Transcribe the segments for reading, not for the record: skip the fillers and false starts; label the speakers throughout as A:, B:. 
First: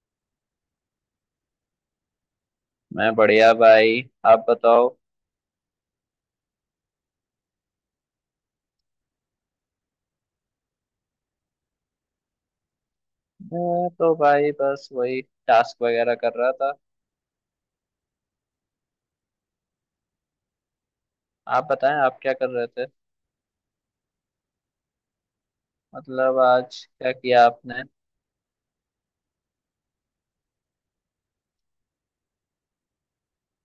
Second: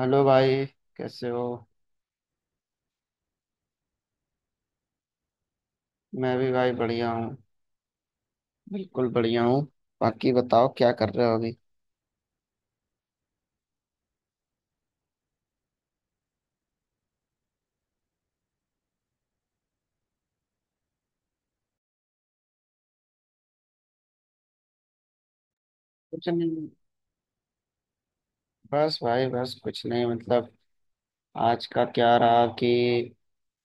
A: Hello भाई, कैसे हो।
B: मैं बढ़िया भाई। आप बताओ।
A: मैं भी भाई बढ़िया हूँ। बिल्कुल बढ़िया हूँ। बाकी बताओ क्या कर रहे हो अभी।
B: मैं तो भाई बस वही टास्क वगैरह कर रहा था। आप बताएं आप क्या कर रहे थे,
A: कुछ
B: मतलब
A: नहीं,
B: आज क्या किया आपने।
A: बस भाई बस कुछ नहीं। मतलब आज का क्या रहा कि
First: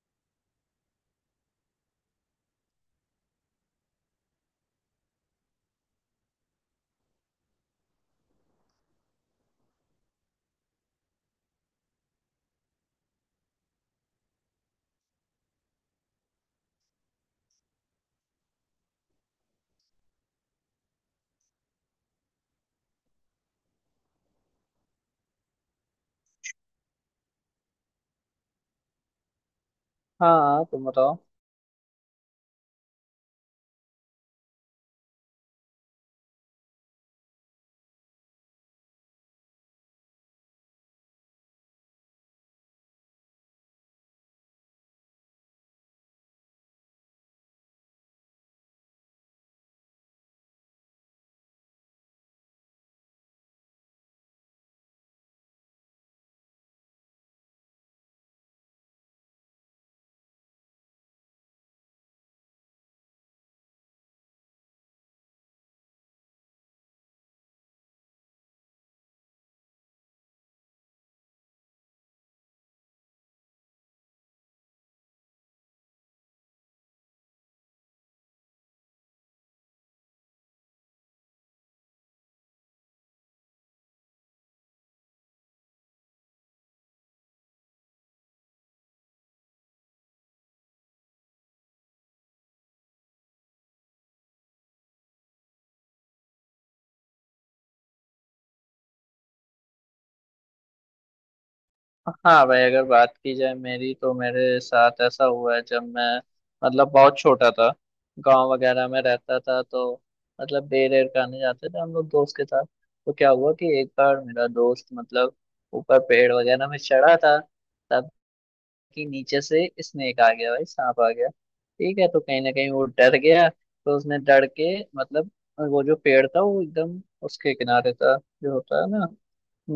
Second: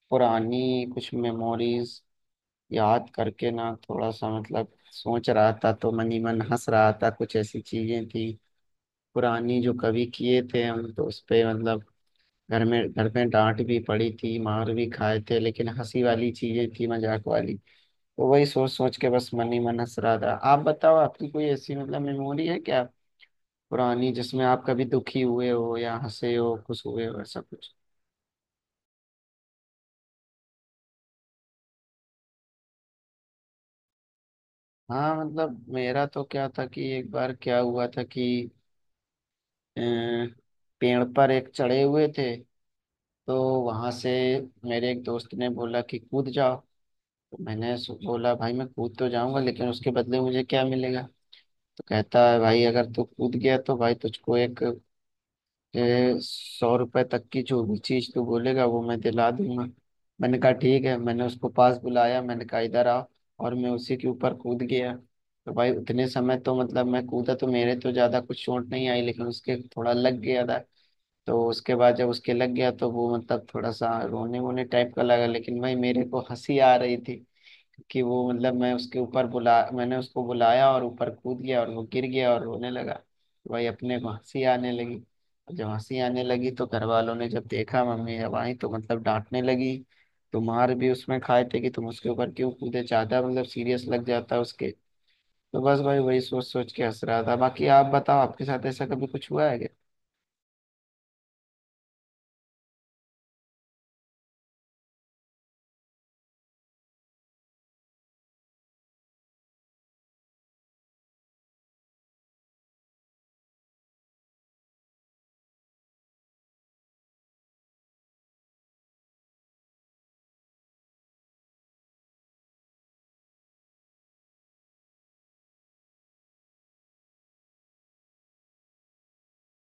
A: पुरानी कुछ मेमोरीज याद करके ना थोड़ा सा, मतलब सोच रहा था तो मन ही मन हंस रहा था। कुछ ऐसी चीजें थी पुरानी जो कभी किए थे हम, तो उस पे मतलब घर में डांट भी पड़ी थी, मार भी खाए थे, लेकिन हंसी वाली चीजें थी, मजाक वाली। तो वही सोच सोच के बस मन ही मन हंस रहा था। आप बताओ, आपकी कोई ऐसी मतलब मेमोरी है क्या पुरानी जिसमें आप कभी दुखी हुए हो या हंसे हो, खुश हुए हो, ऐसा कुछ।
B: हाँ, तुम बताओ।
A: हाँ, मतलब मेरा तो क्या था कि एक बार क्या हुआ था कि अ, पेड़ पर एक चढ़े हुए थे। तो वहां से मेरे एक दोस्त ने बोला कि कूद जाओ। तो मैंने बोला भाई मैं कूद तो जाऊंगा, लेकिन उसके बदले मुझे क्या मिलेगा। तो कहता है भाई अगर तू कूद गया तो भाई तुझको एक 100 रुपए तक की जो भी चीज तू बोलेगा वो मैं दिला दूंगा। मैंने कहा ठीक है, मैंने उसको पास बुलाया, मैंने कहा इधर आ, और मैं उसी के ऊपर कूद गया। तो भाई उतने समय तो मतलब मैं कूदा तो मेरे तो ज्यादा कुछ चोट नहीं आई, लेकिन उसके थोड़ा लग गया था। तो उसके बाद जब उसके लग गया तो वो मतलब थोड़ा सा रोने वोने टाइप का लगा, लेकिन भाई मेरे को हंसी आ रही थी कि वो मतलब मैं उसके ऊपर बुला, मैंने उसको बुलाया और ऊपर कूद गया और वो गिर गया और रोने लगा। भाई अपने को हंसी आने लगी। जब हंसी आने लगी तो घर वालों ने जब देखा, मम्मी जब आई तो मतलब डांटने लगी। तो मार भी उसमें खाए थे कि तुम उसके ऊपर क्यों कूदे, ज्यादा मतलब सीरियस लग जाता उसके। तो बस भाई वही सोच सोच के हंस रहा था। बाकी आप बताओ आपके साथ ऐसा कभी कुछ हुआ है क्या।
B: हाँ भाई, अगर बात की जाए मेरी तो मेरे साथ ऐसा हुआ है जब मैं मतलब बहुत छोटा था, गांव वगैरह में रहता था। तो मतलब बेर एर खाने जाते थे हम लोग दोस्त के साथ। तो क्या हुआ कि एक बार मेरा दोस्त मतलब ऊपर पेड़ वगैरह में चढ़ा था, तब कि नीचे से स्नेक आ गया, भाई सांप आ गया। ठीक है, तो कहीं ना कहीं वो डर गया, तो उसने डर के मतलब वो जो पेड़ था वो एकदम उसके किनारे था, जो होता है ना,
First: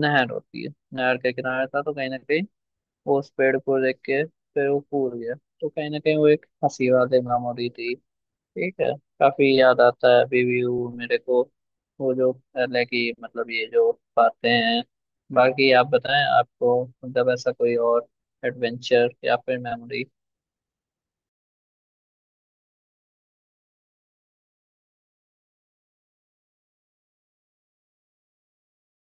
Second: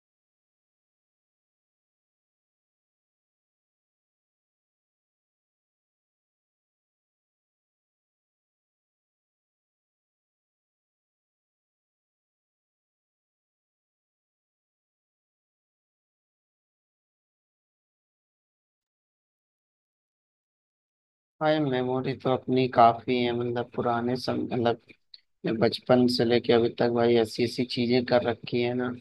B: नहर होती है, नहर के किनारे था। तो कहीं ना कहीं वो उस पेड़ को देख के फिर वो कूद गया। तो कहीं ना कहीं वो एक हंसी वाली मेमोरी थी। ठीक है, काफी याद आता है अभी भी वो मेरे को, वो जो पहले की मतलब ये जो बातें हैं। बाकी आप बताएं, आपको मतलब ऐसा कोई और एडवेंचर या फिर मेमोरी।
A: भाई मेमोरी तो अपनी काफी है, मतलब पुराने सम, मतलब बचपन से लेके अभी तक भाई ऐसी ऐसी चीजें कर रखी है ना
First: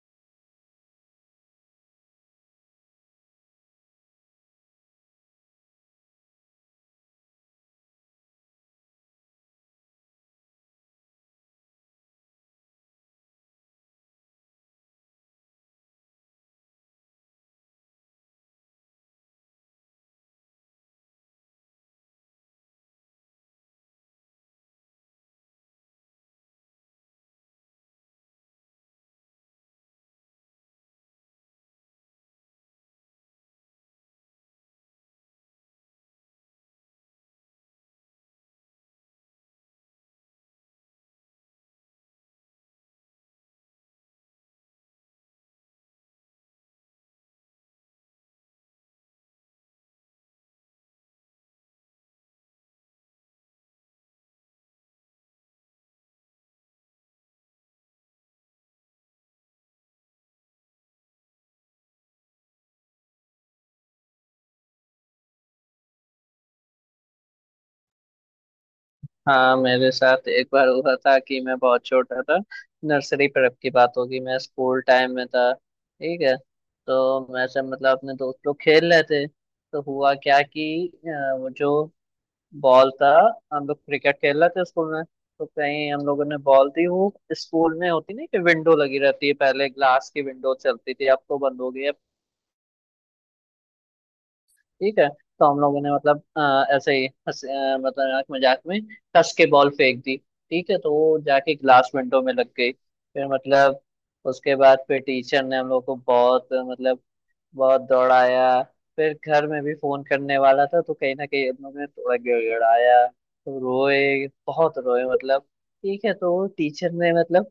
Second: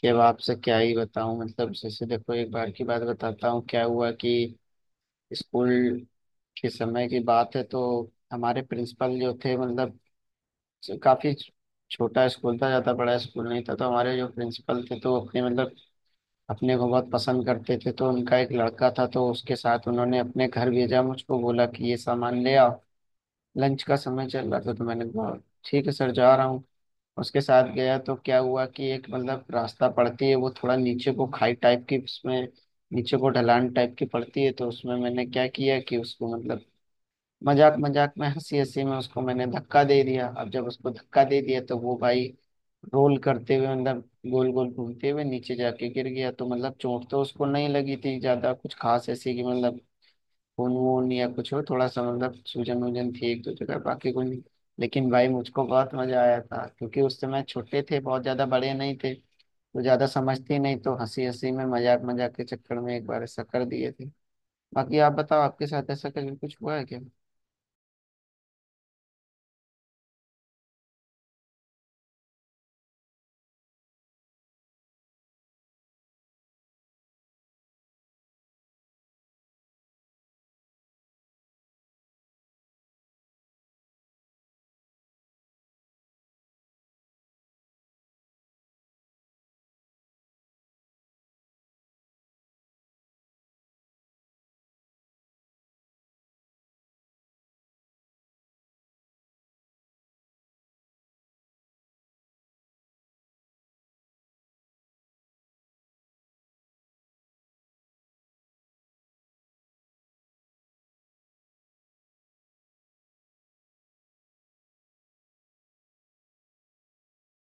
A: कि अब आपसे क्या ही बताऊं। मतलब जैसे देखो एक बार की बात बताता हूँ, क्या हुआ कि स्कूल के समय की बात है तो हमारे प्रिंसिपल जो थे मतलब, काफी छोटा स्कूल था, ज्यादा बड़ा स्कूल नहीं था, तो हमारे जो प्रिंसिपल थे तो अपने मतलब अपने को बहुत पसंद करते थे। तो उनका एक लड़का था तो उसके साथ उन्होंने अपने घर भेजा, मुझको बोला कि ये सामान ले आओ। लंच का समय चल रहा था, तो मैंने कहा ठीक है सर, जा रहा हूँ। उसके साथ गया तो क्या हुआ कि एक मतलब रास्ता पड़ती है वो थोड़ा नीचे को, खाई टाइप की, उसमें नीचे को ढलान टाइप की पड़ती है। तो उसमें मैंने क्या किया कि उसको मतलब मजाक मजाक में, हंसी हंसी में उसको मैंने धक्का दे दिया। अब जब उसको धक्का दे दिया तो वो भाई रोल करते हुए, मतलब गोल गोल घूमते हुए नीचे जाके गिर गया। तो मतलब चोट तो उसको नहीं लगी थी ज्यादा कुछ खास ऐसी कि मतलब खून वून या कुछ हो, थोड़ा सा मतलब सूजन वूजन थी एक दो जगह, बाकी कुछ नहीं। लेकिन भाई मुझको बहुत मजा आया था क्योंकि उस समय छोटे थे, बहुत ज्यादा बड़े नहीं थे तो ज्यादा समझते ही नहीं, तो हंसी हंसी में मजाक मजाक के चक्कर में एक बार ऐसा कर दिए थे। बाकी आप बताओ आपके साथ ऐसा कभी कुछ हुआ है क्या।
B: हाँ, मेरे साथ एक बार हुआ था कि मैं बहुत छोटा था, नर्सरी प्रेप की बात होगी, मैं स्कूल टाइम में था। ठीक है, तो मैं सब मतलब अपने दोस्त लोग खेल रहे थे। तो हुआ क्या कि वो जो बॉल था, हम लोग क्रिकेट खेल रहे थे स्कूल में। तो कहीं हम लोगों ने बॉल दी, वो स्कूल में होती नहीं कि विंडो लगी रहती है, पहले ग्लास की विंडो चलती थी अब तो बंद हो गई है। ठीक है, तो हम लोगों ने मतलब ऐसे ही हंस मतलब मजाक मजाक में कस के बॉल फेंक दी। ठीक है, तो वो जाके ग्लास विंडो में लग गई। फिर मतलब उसके बाद फिर टीचर ने हम लोग को बहुत मतलब बहुत दौड़ाया। फिर घर में भी फोन करने वाला था, तो कहीं ना कहीं हम लोग ने थोड़ा गिड़गिड़ाया, तो रोए बहुत रोए मतलब। ठीक है, तो टीचर ने मतलब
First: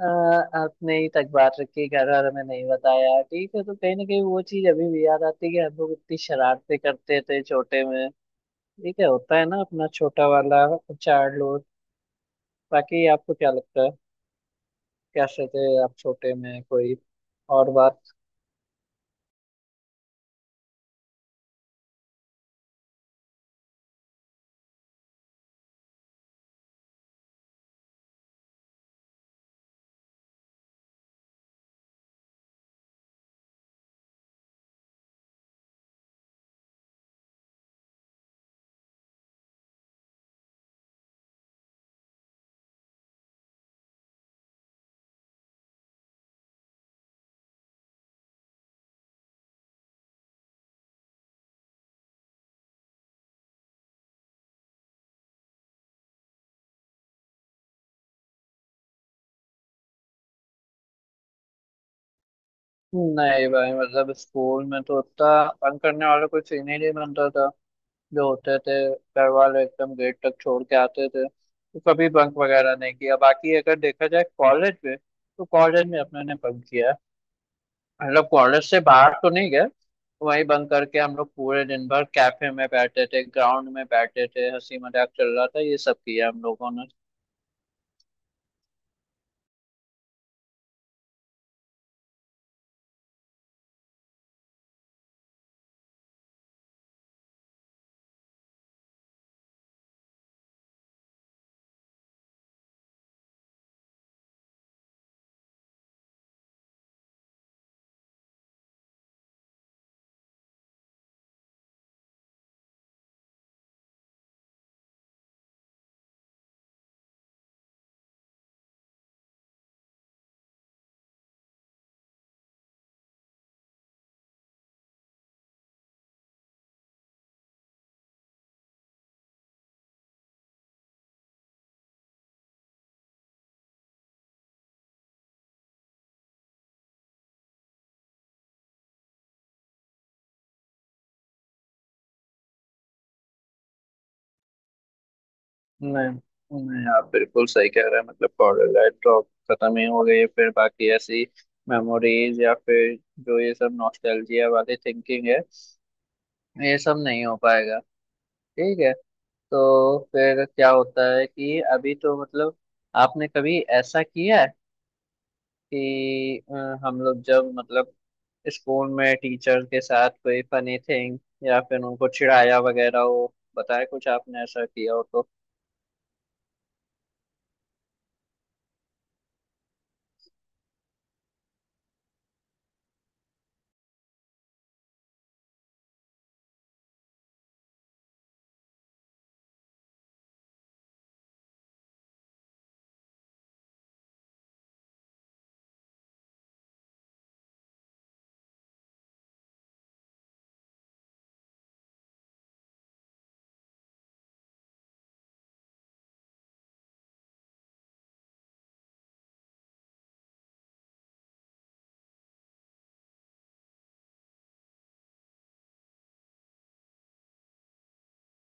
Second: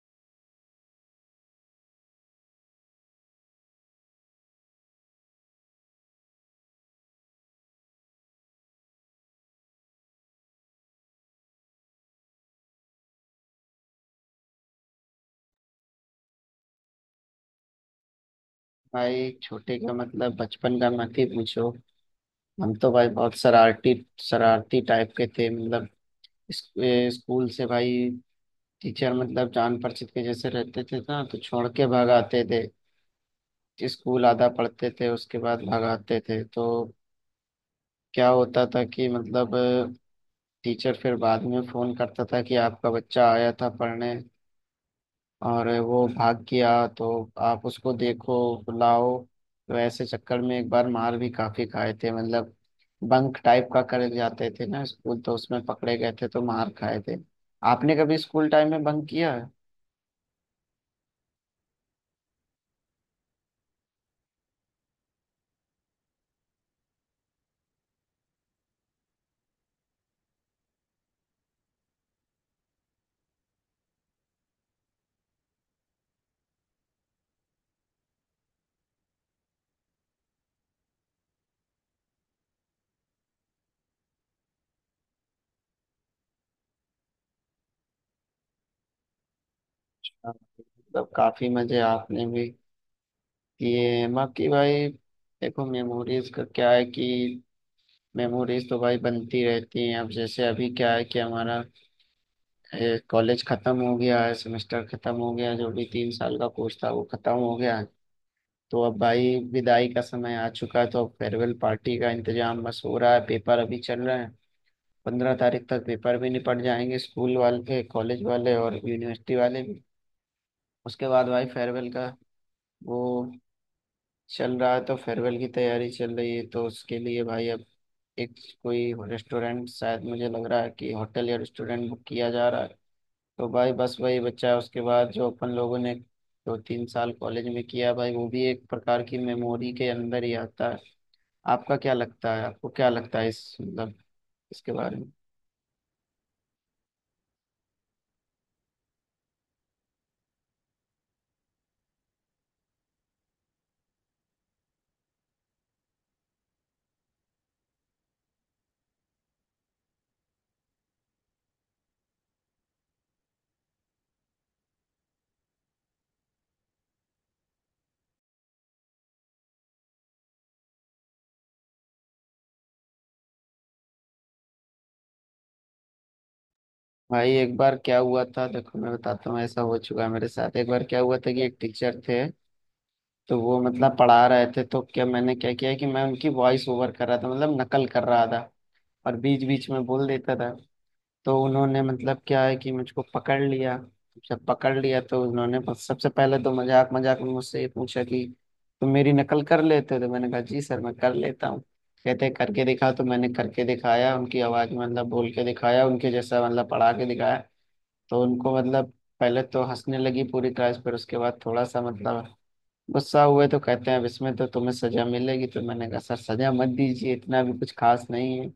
B: अ, अपने ही तक बात रखी, घर वालों में नहीं बताया। ठीक है, तो कहीं ना कहीं वो चीज अभी भी याद आती है कि हम लोग इतनी शरारतें करते थे छोटे में। ठीक है, होता है ना अपना छोटा वाला चाइल्डहुड। बाकी आपको क्या लगता है, कैसे थे आप छोटे में, कोई और बात।
A: भाई छोटे का मतलब बचपन का मत ही पूछो। हम तो भाई बहुत शरारती, शरारती टाइप के थे। मतलब स्कूल से भाई टीचर मतलब जान परिचित के जैसे रहते थे ना, तो छोड़ के भाग आते थे। स्कूल आधा पढ़ते थे उसके बाद भगाते थे। तो क्या होता था कि मतलब टीचर फिर बाद में फोन करता था कि आपका बच्चा आया था पढ़ने और वो भाग गया, तो आप उसको देखो, बुलाओ। तो ऐसे चक्कर में एक बार मार भी काफी खाए थे। मतलब बंक टाइप का कर जाते थे ना स्कूल, तो उसमें पकड़े गए थे तो मार खाए थे। आपने कभी स्कूल टाइम में बंक किया है।
B: नहीं भाई, मतलब स्कूल में तो उतना तंग करने वाला कोई सीन ही नहीं बनता था। जो होते थे घर वाले एकदम गेट तक छोड़ के आते थे, तो कभी बंक वगैरह नहीं किया। बाकी अगर देखा जाए कॉलेज में, तो कॉलेज में अपने ने बंक किया है। मतलब कॉलेज से बाहर तो नहीं गए, वही बंक करके हम लोग पूरे दिन भर कैफे में बैठे थे, ग्राउंड में बैठे थे, हंसी मजाक चल रहा था, ये सब किया हम लोगों।
A: मतलब काफी मजे आपने भी किए हैं। बाकी भाई देखो, मेमोरीज का क्या है कि मेमोरीज तो भाई बनती रहती हैं। अब जैसे अभी क्या है कि हमारा कॉलेज खत्म हो गया है, सेमेस्टर खत्म हो गया, जो भी 3 साल का कोर्स था वो खत्म हो गया है। तो अब भाई विदाई का समय आ चुका है, तो अब फेयरवेल पार्टी का इंतजाम बस हो रहा है। पेपर अभी चल रहे हैं, 15 तारीख तक पेपर भी निपट जाएंगे, स्कूल वाले, कॉलेज वाले और यूनिवर्सिटी वाले भी। उसके बाद भाई फेयरवेल का वो चल रहा है, तो फेयरवेल की तैयारी चल रही है। तो उसके लिए भाई अब एक कोई रेस्टोरेंट, शायद मुझे लग रहा है कि होटल या रेस्टोरेंट बुक किया जा रहा है। तो भाई बस वही बच्चा, उसके बाद जो अपन लोगों ने 2 3 साल कॉलेज में किया भाई, वो भी एक प्रकार की मेमोरी के अंदर ही आता है। आपका क्या लगता है, आपको क्या लगता है इस मतलब इसके बारे में।
B: नहीं, नहीं, आप बिल्कुल सही कह रहे हैं। मतलब पाउडर लाइट ड्रॉप खत्म ही हो गई है। फिर बाकी ऐसी मेमोरीज या फिर जो ये सब नॉस्टैल्जिया वाली थिंकिंग है, ये सब नहीं हो पाएगा। ठीक है, तो फिर क्या होता है कि अभी तो मतलब, आपने कभी ऐसा किया है कि हम लोग जब मतलब स्कूल में टीचर के साथ कोई फनी थिंग या फिर उनको चिढ़ाया वगैरह हो, बताया कुछ आपने ऐसा किया हो तो।
A: भाई एक बार क्या हुआ था, देखो मैं बताता हूँ, ऐसा हो चुका है मेरे साथ। एक बार क्या हुआ था कि एक टीचर थे, तो वो मतलब पढ़ा रहे थे। तो क्या मैंने क्या किया कि मैं उनकी वॉइस ओवर कर रहा था, मतलब नकल कर रहा था, और बीच बीच में बोल देता था। तो उन्होंने मतलब क्या है कि मुझको पकड़ लिया। जब पकड़ लिया तो उन्होंने सबसे पहले तो मजाक मजाक में मुझसे ये पूछा कि तुम मेरी नकल कर लेते हो। तो मैंने कहा जी सर मैं कर लेता हूँ। कहते करके दिखा, तो मैंने करके दिखाया उनकी आवाज में, मतलब बोल के दिखाया उनके जैसा, मतलब पढ़ा के दिखाया। तो उनको मतलब पहले तो हंसने लगी पूरी क्लास, पर उसके बाद थोड़ा सा मतलब गुस्सा हुए। तो कहते हैं अब इसमें तो तुम्हें सजा मिलेगी। तो मैंने कहा सर सजा मत दीजिए, इतना भी कुछ खास नहीं है।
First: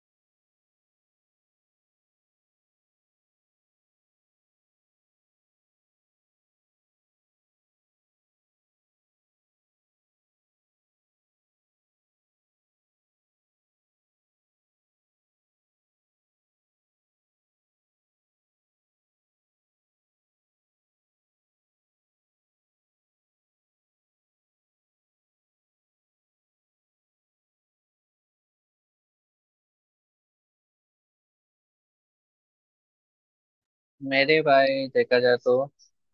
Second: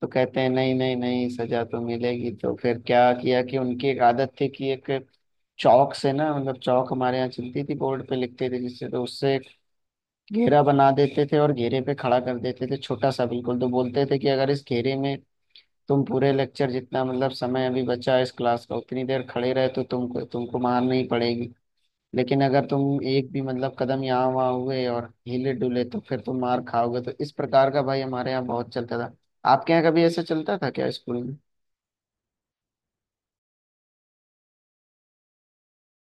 A: तो कहते हैं नहीं नहीं नहीं, सजा तो मिलेगी। तो फिर क्या किया कि उनकी एक आदत थी कि एक चौक से ना, मतलब चौक हमारे यहाँ चलती थी, बोर्ड पे लिखते थे जिससे, तो उससे एक घेरा बना देते थे और घेरे पे खड़ा कर देते थे छोटा सा बिल्कुल। तो बोलते थे कि अगर इस घेरे में तुम पूरे लेक्चर जितना मतलब समय अभी बचा है इस क्लास का उतनी देर खड़े रहे तो तुमको तुमको मार नहीं पड़ेगी, लेकिन अगर तुम एक भी मतलब कदम यहाँ वहाँ हुए और हिले डुले तो फिर तुम मार खाओगे। तो इस प्रकार का भाई हमारे यहाँ बहुत चलता था। आपके यहाँ कभी ऐसा चलता था क्या स्कूल में।
B: मेरे भाई देखा जाए तो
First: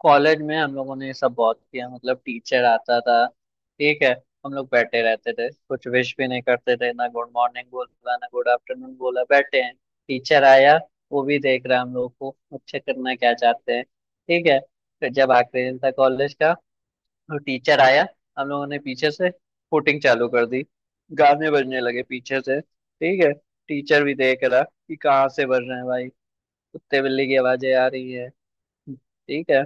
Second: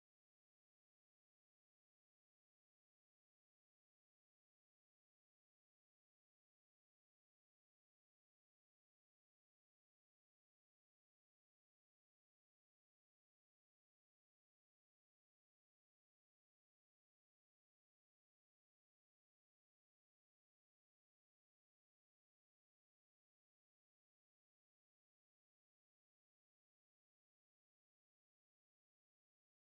B: कॉलेज में हम लोगों ने ये सब बहुत किया। मतलब टीचर आता था, ठीक है, हम लोग बैठे रहते थे, कुछ विश भी नहीं करते थे, ना गुड मॉर्निंग बोला ना गुड आफ्टरनून बोला, बैठे हैं। टीचर आया, वो भी देख रहा है हम लोग को, अच्छा करना क्या चाहते हैं। ठीक है, फिर जब आखिरी दिन था कॉलेज का, तो टीचर आया, हम लोगों ने पीछे से फुटिंग चालू कर दी, गाने बजने लगे पीछे से। ठीक है, टीचर भी देख रहा कि कहाँ से बज रहे हैं भाई, कुत्ते बिल्ली की आवाजें आ रही है। ठीक है,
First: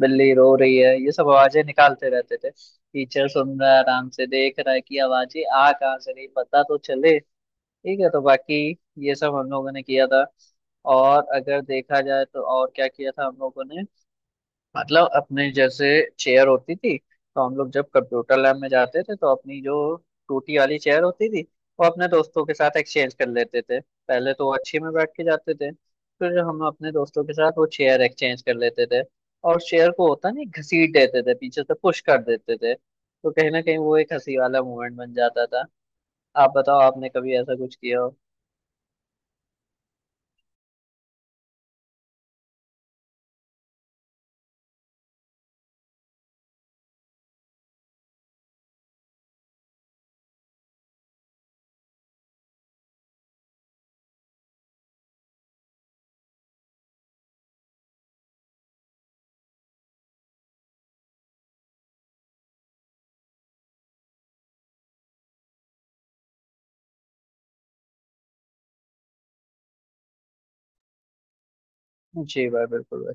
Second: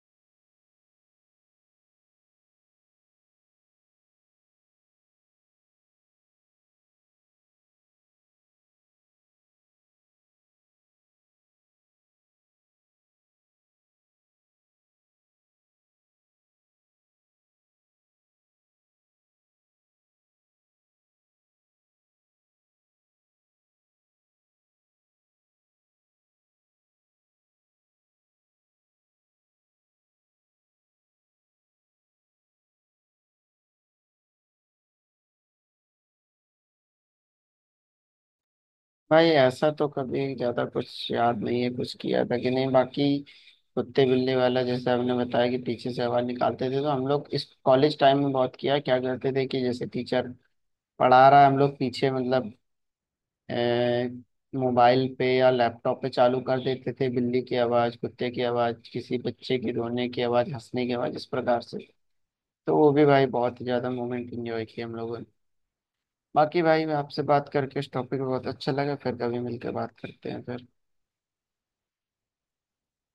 B: बिल्ली रो रही है, ये सब आवाजें निकालते रहते थे, टीचर सुन रहा है, आराम से देख रहा है कि आवाजें आ कहाँ से रही, पता तो चले। ठीक है, तो बाकी ये सब हम लोगों ने किया था। और अगर देखा जाए तो और क्या किया था हम लोगों ने, मतलब अपने जैसे चेयर होती थी, तो हम लोग जब कंप्यूटर लैब में जाते थे तो अपनी जो टूटी वाली चेयर होती थी, वो अपने दोस्तों के साथ एक्सचेंज कर लेते थे। पहले तो वो अच्छी में बैठ के जाते थे, फिर हम अपने दोस्तों के साथ वो चेयर एक्सचेंज कर लेते थे और चेयर को होता नहीं घसीट देते थे, पीछे से पुश कर देते थे, तो कहीं ना कहीं वो एक हंसी वाला मोमेंट बन जाता था। आप बताओ आपने कभी ऐसा कुछ किया हो।
A: भाई ऐसा तो कभी ज्यादा कुछ याद नहीं है, कुछ किया था कि नहीं। बाकी कुत्ते बिल्ली वाला जैसे आपने बताया कि पीछे से आवाज निकालते थे, तो हम लोग इस कॉलेज टाइम में बहुत किया। क्या करते थे कि जैसे टीचर पढ़ा रहा है, हम लोग पीछे मतलब मोबाइल पे या लैपटॉप पे चालू कर देते थे बिल्ली की आवाज, कुत्ते की आवाज, किसी बच्चे की रोने की आवाज, हंसने की आवाज, इस प्रकार से। तो वो भी भाई बहुत ही ज्यादा मोमेंट इंजॉय किए हम लोगों ने। बाकी भाई आपसे बात करके इस टॉपिक पे बहुत अच्छा लगा, फिर कभी मिलकर बात करते हैं फिर।
B: जी भाई, बिल्कुल भाई।